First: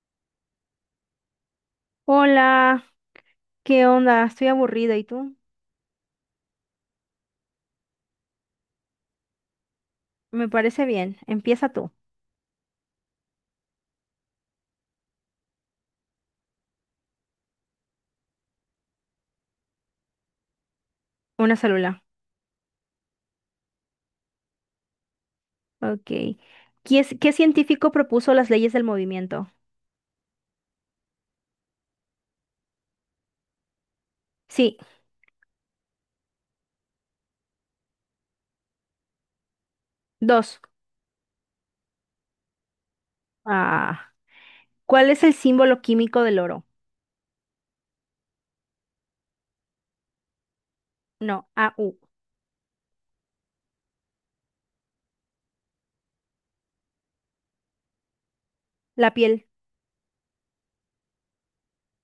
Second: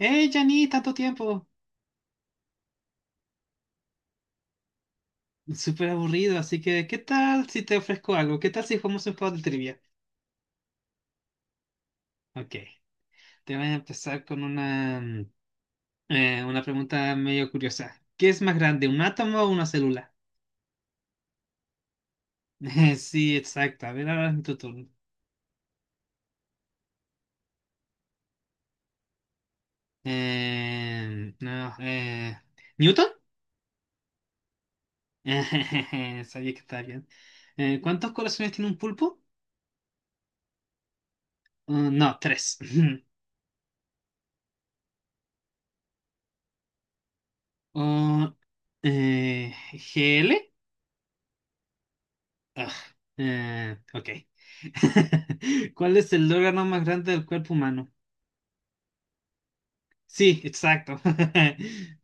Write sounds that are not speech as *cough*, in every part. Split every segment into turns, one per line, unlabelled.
Hey, Jani, tanto tiempo.
Hola, ¿qué onda? Estoy aburrida, ¿y tú?
Súper aburrido, así que ¿qué tal si te ofrezco algo? ¿Qué tal si jugamos un juego de trivia?
Me parece bien. Empieza tú.
Ok, te voy a empezar con una, una pregunta medio curiosa. ¿Qué es más grande, un átomo o una célula?
Una célula.
*laughs* Sí, exacto. A ver, ahora es tu turno.
Ok. ¿Qué, qué científico propuso las leyes del movimiento?
No, ¿Newton?
Sí,
*laughs* Sabía que estaba bien. ¿Cuántos corazones tiene un pulpo?
dos.
No, tres. *laughs*
Ah. ¿Cuál es el símbolo químico del oro?
Oh, eh, ¿GL?
No, AU.
Ah, ok. *laughs* ¿Cuál es el órgano más grande del cuerpo humano?
La piel.
Sí, exacto. *laughs*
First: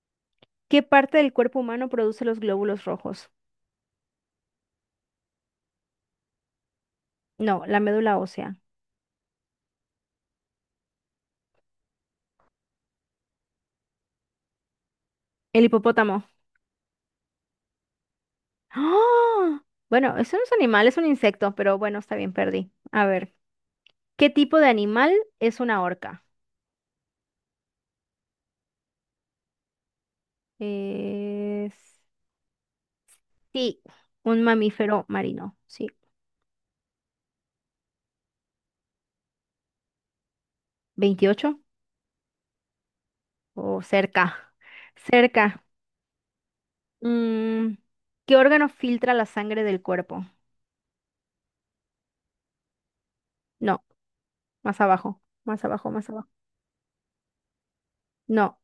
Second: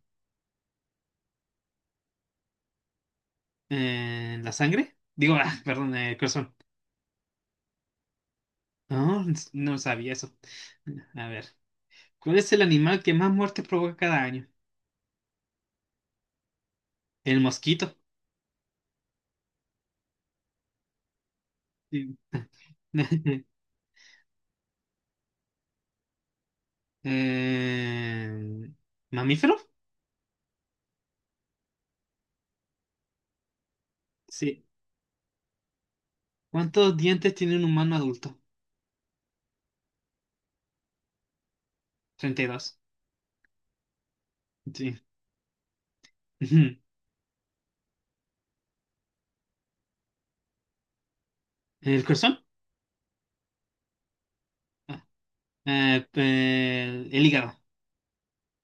¿Qué parte del cuerpo humano produce los glóbulos rojos?
¿La sangre? Digo, ah, perdón, el corazón.
No, la médula ósea.
No, no sabía eso. A ver, ¿cuál es el animal que más muertes provoca cada año?
El hipopótamo.
El mosquito.
¡Ah! Bueno, eso no es un animal, es un insecto, pero bueno,
Sí.
está bien, perdí. A ver,
*laughs*
¿qué tipo de animal es una orca?
Eh, ¿mamífero?
Es sí, un
Sí.
mamífero marino, sí.
¿Cuántos dientes tiene un humano adulto?
Veintiocho
32.
o cerca,
Sí.
cerca.
*laughs*
Mm, ¿Qué órgano filtra la sangre del cuerpo?
¿El corazón?
No, más
Ah,
abajo, más abajo, más abajo.
El hígado.
No,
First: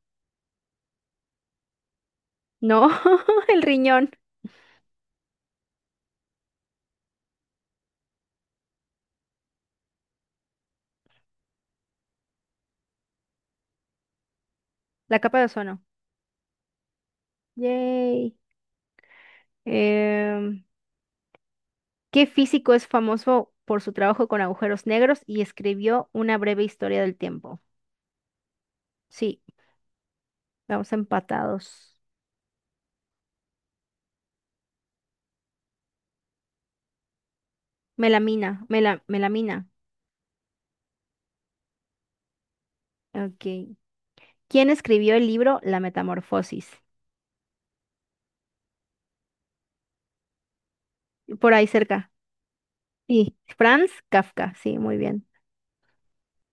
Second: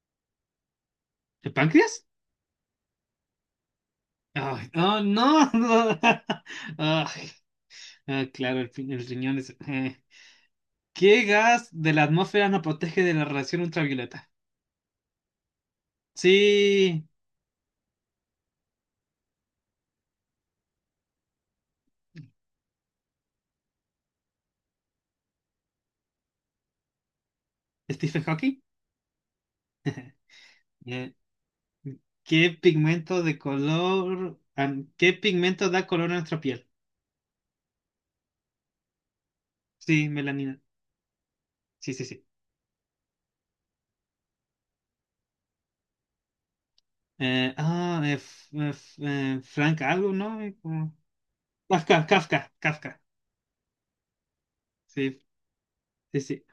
¿El páncreas?
no, *laughs* el riñón,
Ay, oh, no. *laughs* No. Ay, ah, claro, el riñón es. ¿Qué gas de la atmósfera nos protege de la radiación ultravioleta?
la capa de ozono.
Sí.
Yay. Em, ¿Qué físico es famoso por su trabajo con agujeros negros y escribió una breve historia del tiempo?
Stephen Hawking.
Sí, vamos
Eh,
empatados.
¿Qué pigmento da color a nuestra piel?
Melamina, melamina.
Sí, melanina. Sí, sí, sí.
Ok, ¿quién escribió el libro La Metamorfosis?
Frank algo, ¿no?
Por ahí
Kafka,
cerca.
Kafka, Kafka.
Sí. Franz Kafka, sí, muy
Sí,
bien.
sí, sí.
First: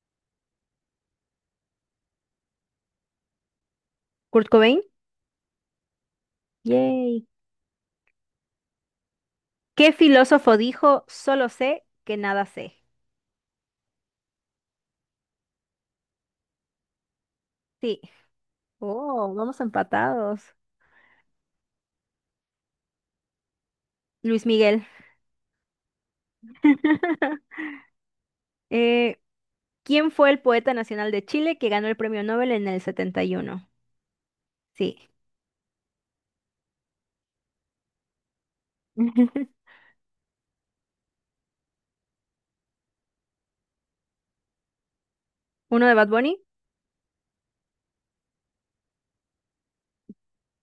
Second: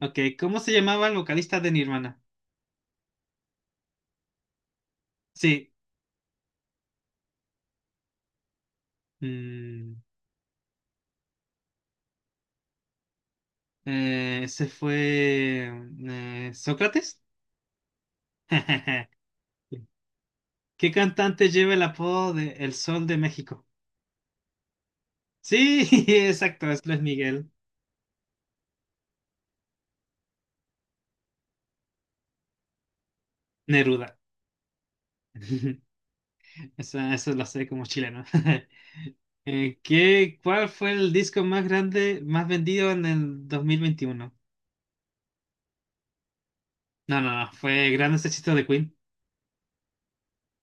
Ok, ¿cómo se llamaba el vocalista de Nirvana?
Kurt Cobain.
Sí.
Yay. ¿Qué
mm,
filósofo dijo, solo sé que nada sé?
ese fue Sócrates.
Sí.
*laughs*
Oh, vamos empatados.
¿Qué cantante lleva el apodo de El Sol de México?
Luis Miguel.
Sí, *laughs* exacto, es Luis Miguel.
*laughs* Eh, ¿Quién fue el poeta nacional de Chile que ganó el premio Nobel en el 71?
Neruda.
Sí.
*laughs* Eso lo sé como chileno. *laughs*
*laughs*
¿Cuál fue el disco más grande, más vendido en el 2021?
¿Uno de Bad Bunny?
No, no, no, fue Grandes Éxitos de Queen.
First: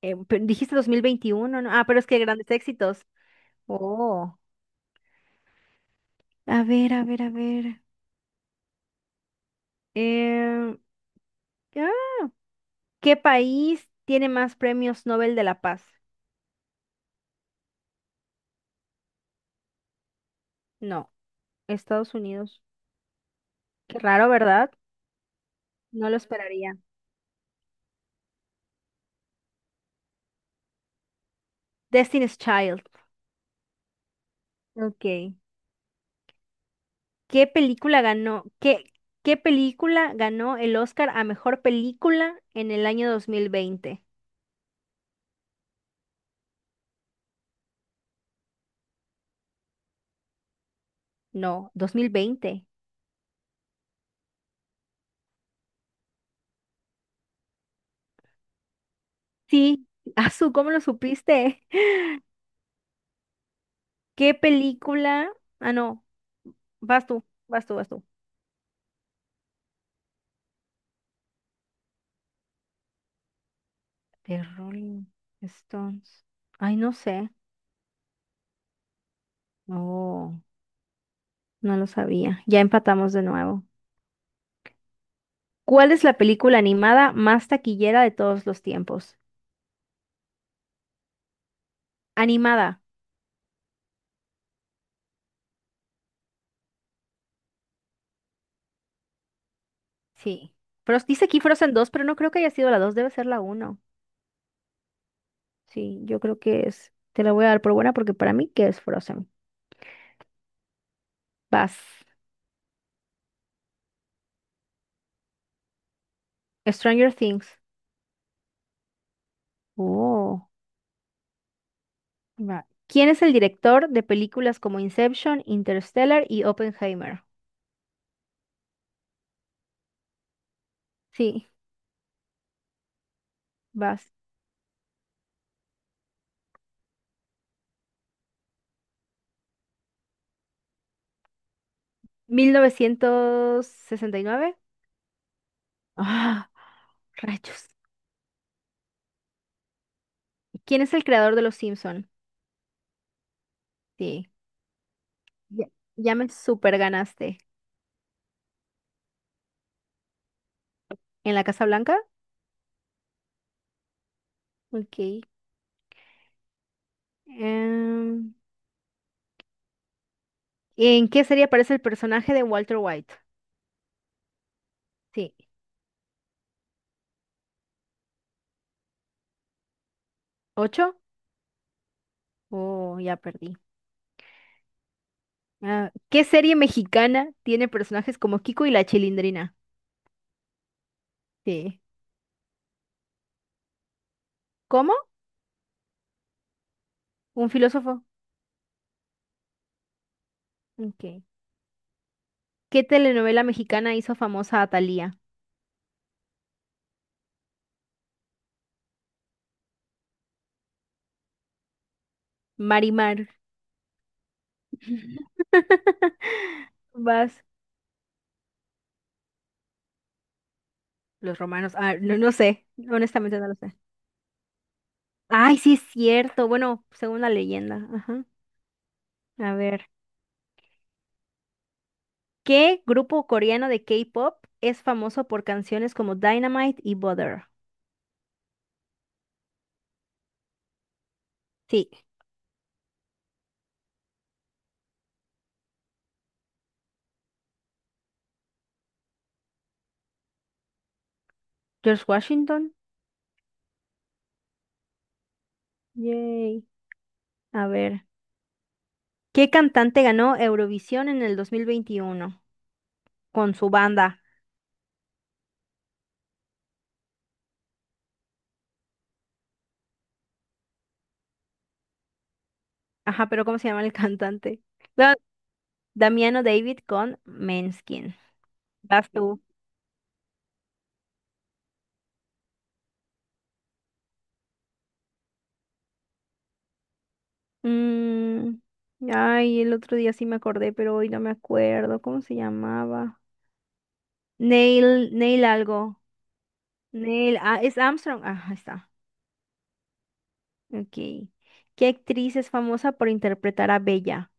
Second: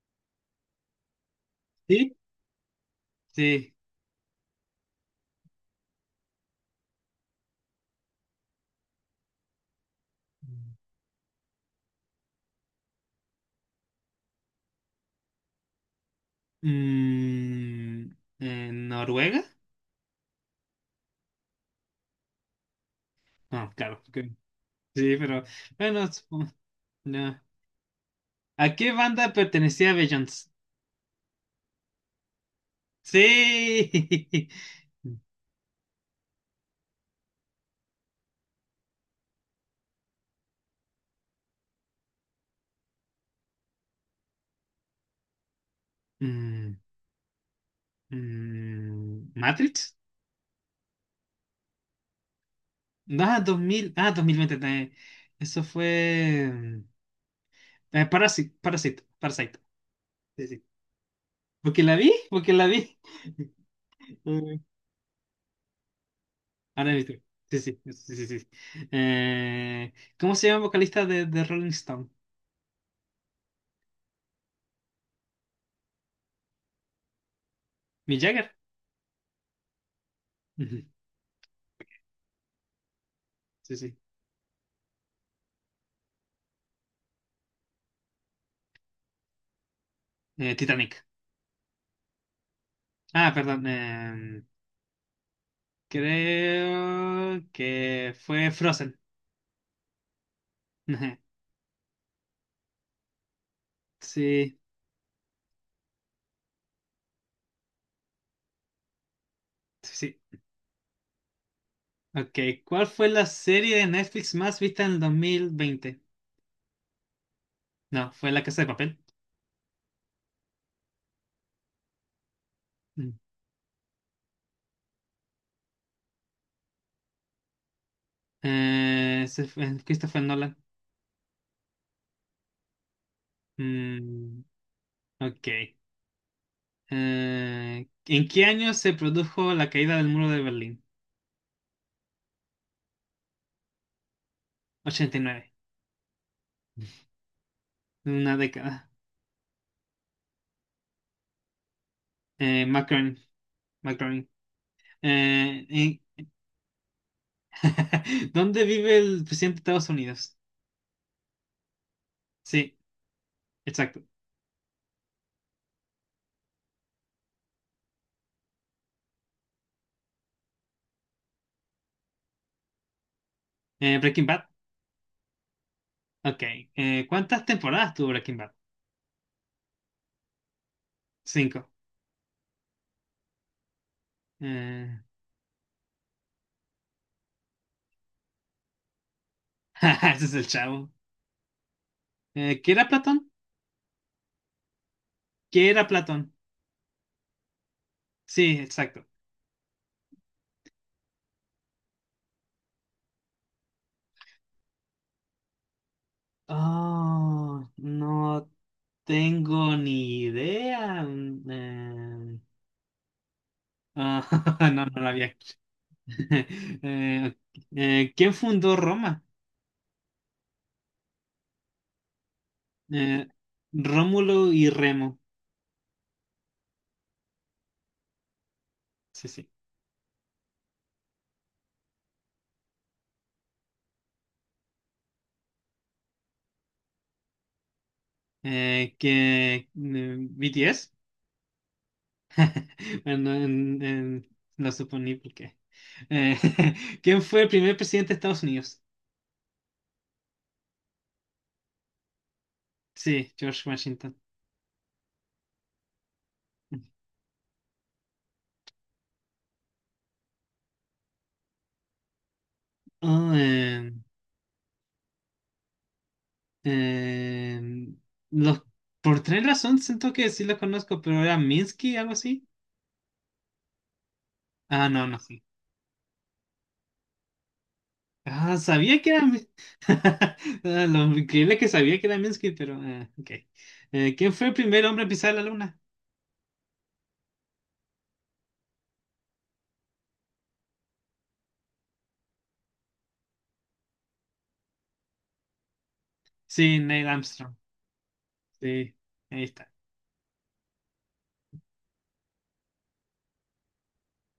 Dijiste 2021, ¿no? Ah, pero es
¿Sí?
que grandes éxitos.
Sí.
Oh. A ver, a ver, a ver. Eh, ah, ¿Qué país tiene más premios Nobel de la Paz?
Mm, ¿en Noruega?
No, Estados Unidos.
No,
Qué
claro.
raro,
Que...
¿verdad?
sí, pero
No
bueno,
lo
supongo...
esperaría.
no. ¿A qué banda pertenecía Beyoncé?
Destiny's Child.
Sí. *laughs*
Ok. ¿Qué película ganó? ¿Qué, qué película ganó el Oscar a mejor película en el año 2020?
Mm, ¿Matrix?
No, 2020.
No, dos mil veinte. Eso fue mm, Parasite, Parasite, Parasite.
Sí, *laughs*
Sí,
Azul,
sí.
¿cómo lo supiste?
Porque la vi,
*laughs*
porque la vi. *laughs*
¿Qué
Eh,
película? Ah, no,
Ahora he
vas
visto.
tú,
Sí,
vas
sí,
tú, vas tú.
sí, sí, sí, sí. Eh, ¿Cómo se llama el vocalista de, Rolling Stone?
The Rolling Stones. Ay, no sé.
¿Mick Jagger?
Oh.
Ujú,
No lo sabía. Ya empatamos de nuevo.
sí, sí.
¿Cuál es la película animada más taquillera de todos los tiempos?
Titanic.
Animada.
Ah, perdón. Creo que fue Frozen.
Sí.
*laughs*
Pero
Ujú,
dice aquí Frozen 2, pero no creo que haya sido la 2. Debe ser la uno.
sí,
Sí, yo creo que es. Te la voy a dar por buena porque para mí que es Frozen.
sí, sí.
Vas.
Ok, ¿cuál fue la serie de Netflix más vista en el 2020?
Stranger Things.
No, fue La Casa de Papel.
Oh. Va. ¿Quién
Mm.
es el director de películas como Inception, Interstellar y Oppenheimer?
Ese fue Christopher Nolan.
Sí, vas.
Mm, ok. ¿En qué año se produjo la caída del muro de Berlín?
1969.
Ochenta y nueve.
Ah, rayos.
Una década.
¿Quién es el creador de Los Simpson?
Macron. Macron.
Sí. Ya,
Eh,
ya me super ganaste.
*laughs* ¿Dónde vive el presidente de Estados Unidos?
¿En la Casa Blanca?
Sí, exacto.
Ok. Em, ¿En qué serie aparece el personaje de Walter White?
Breaking Bad.
Sí.
Ok. ¿Cuántas temporadas tuvo Breaking Bad?
¿Ocho?
Cinco.
Oh, ya perdí.
Eh,
Ah, ¿qué serie mexicana tiene personajes como Kiko y la Chilindrina?
*laughs* ese es el chavo.
Sí.
¿Qué era Platón?
¿Cómo?
¿Qué era Platón?
Un filósofo.
Sí, exacto.
Ok. ¿Qué telenovela mexicana hizo famosa a Thalía?
Oh, no tengo ni idea.
Marimar.
Ah, *laughs* no, no la había escuchado. *laughs*
*laughs* Vas.
Ok. ¿Quién fundó Roma?
Los romanos. Ah, no, no sé.
Eh,
Honestamente no lo sé.
Rómulo y Remo.
Ay, sí es cierto. Bueno, según la leyenda. Ajá.
Sí, sí.
A ver. ¿Qué grupo coreano de K-pop es famoso por canciones como Dynamite y Butter?
Que BTS,
Sí.
*laughs* bueno, lo suponí porque. Eh, *laughs* ¿quién fue el primer presidente de Estados Unidos?
George Washington.
Sí, George Washington.
Yay. A ver. ¿Qué cantante ganó Eurovisión en el 2021
Oh,
con su banda?
eh, los, por tres razones siento que sí los conozco, pero era Minsky, algo así.
Ajá, pero ¿cómo se llama el cantante?
Ah, no,
Da-
no, sí.
Damiano David con Maneskin.
Ah, sabía que
Vas
era.
tú.
Mi... *laughs* Ah, lo increíble que sabía que era Minsky, pero. Ok. ¿Quién fue el primer hombre a pisar la luna?
Mm, ay, el otro día sí me acordé, pero hoy no me acuerdo. ¿Cómo se llamaba? Neil, Neil algo.
Sí, Neil
Neil,
Armstrong.
ah, es Armstrong. Ah, ahí está.
Sí, ahí está.
Ok. ¿Qué actriz es famosa por interpretar a Bella?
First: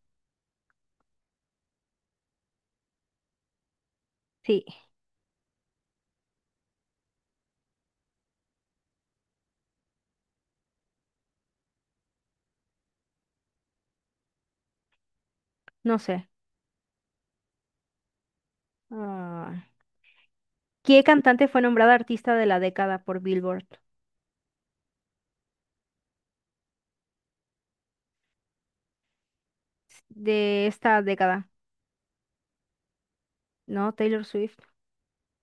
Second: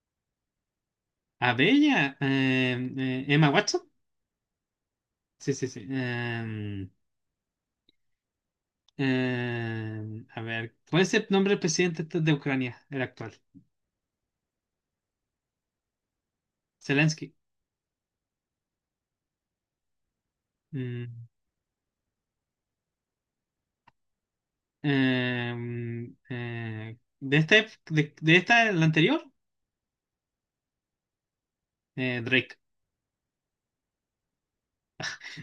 A Bella, Emma Watson.
Sí,
Sí, sí, sí. A ver, ¿cuál es el nombre del presidente de Ucrania, el actual?
no sé.
Zelensky.
Ah, ¿qué
Mm,
cantante fue nombrada artista de la década por Billboard?
de este, de esta, el anterior,
De esta década,
Drake.
¿no? Taylor Swift.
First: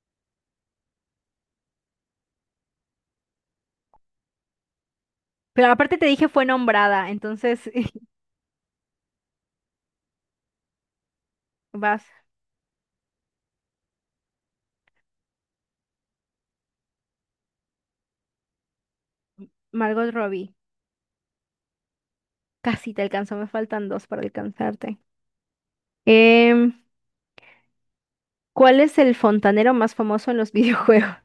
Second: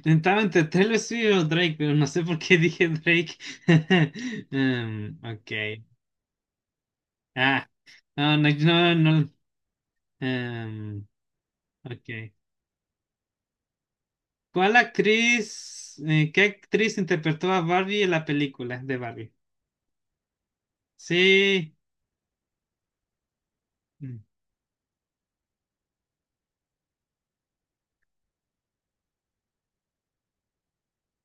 Estaba entre Taylor Swift o Drake, pero no sé por qué dije Drake. *laughs* Ok.
Pero aparte te dije fue nombrada,
Ah,
entonces
no, no, no, no, em,
*laughs* vas.
ok. ¿Qué actriz interpretó a Barbie en la película de Barbie?
Margot Robbie.
Sí,
Casi te alcanzó, me faltan dos
mm,
para alcanzarte. Em, ¿Cuál es el fontanero más famoso en los *laughs* videojuegos?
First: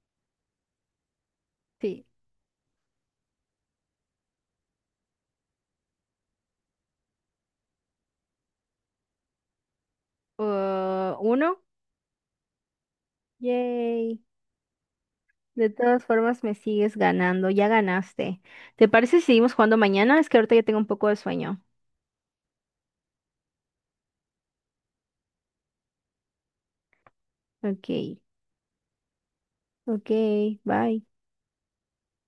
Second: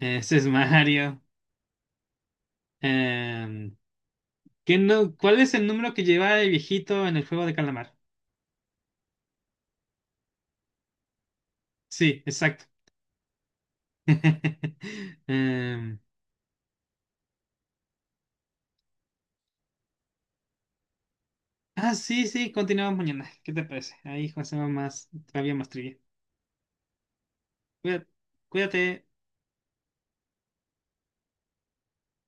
ese es Mario.
Sí.
Em, ¿qué no, ¿cuál es el número que lleva el viejito en el juego de calamar?
Uno.
Sí, exacto.
Yay.
*laughs*
De
Em,
todas formas, me sigues ganando. Ya ganaste. ¿Te parece si seguimos jugando mañana? Es que ahorita ya tengo un poco de sueño.
ah, sí, sí, continuamos mañana. ¿Qué te parece? Ahí hacemos más, todavía más trivia.
Ok,
Cuídate, cuídate.
ok, bye.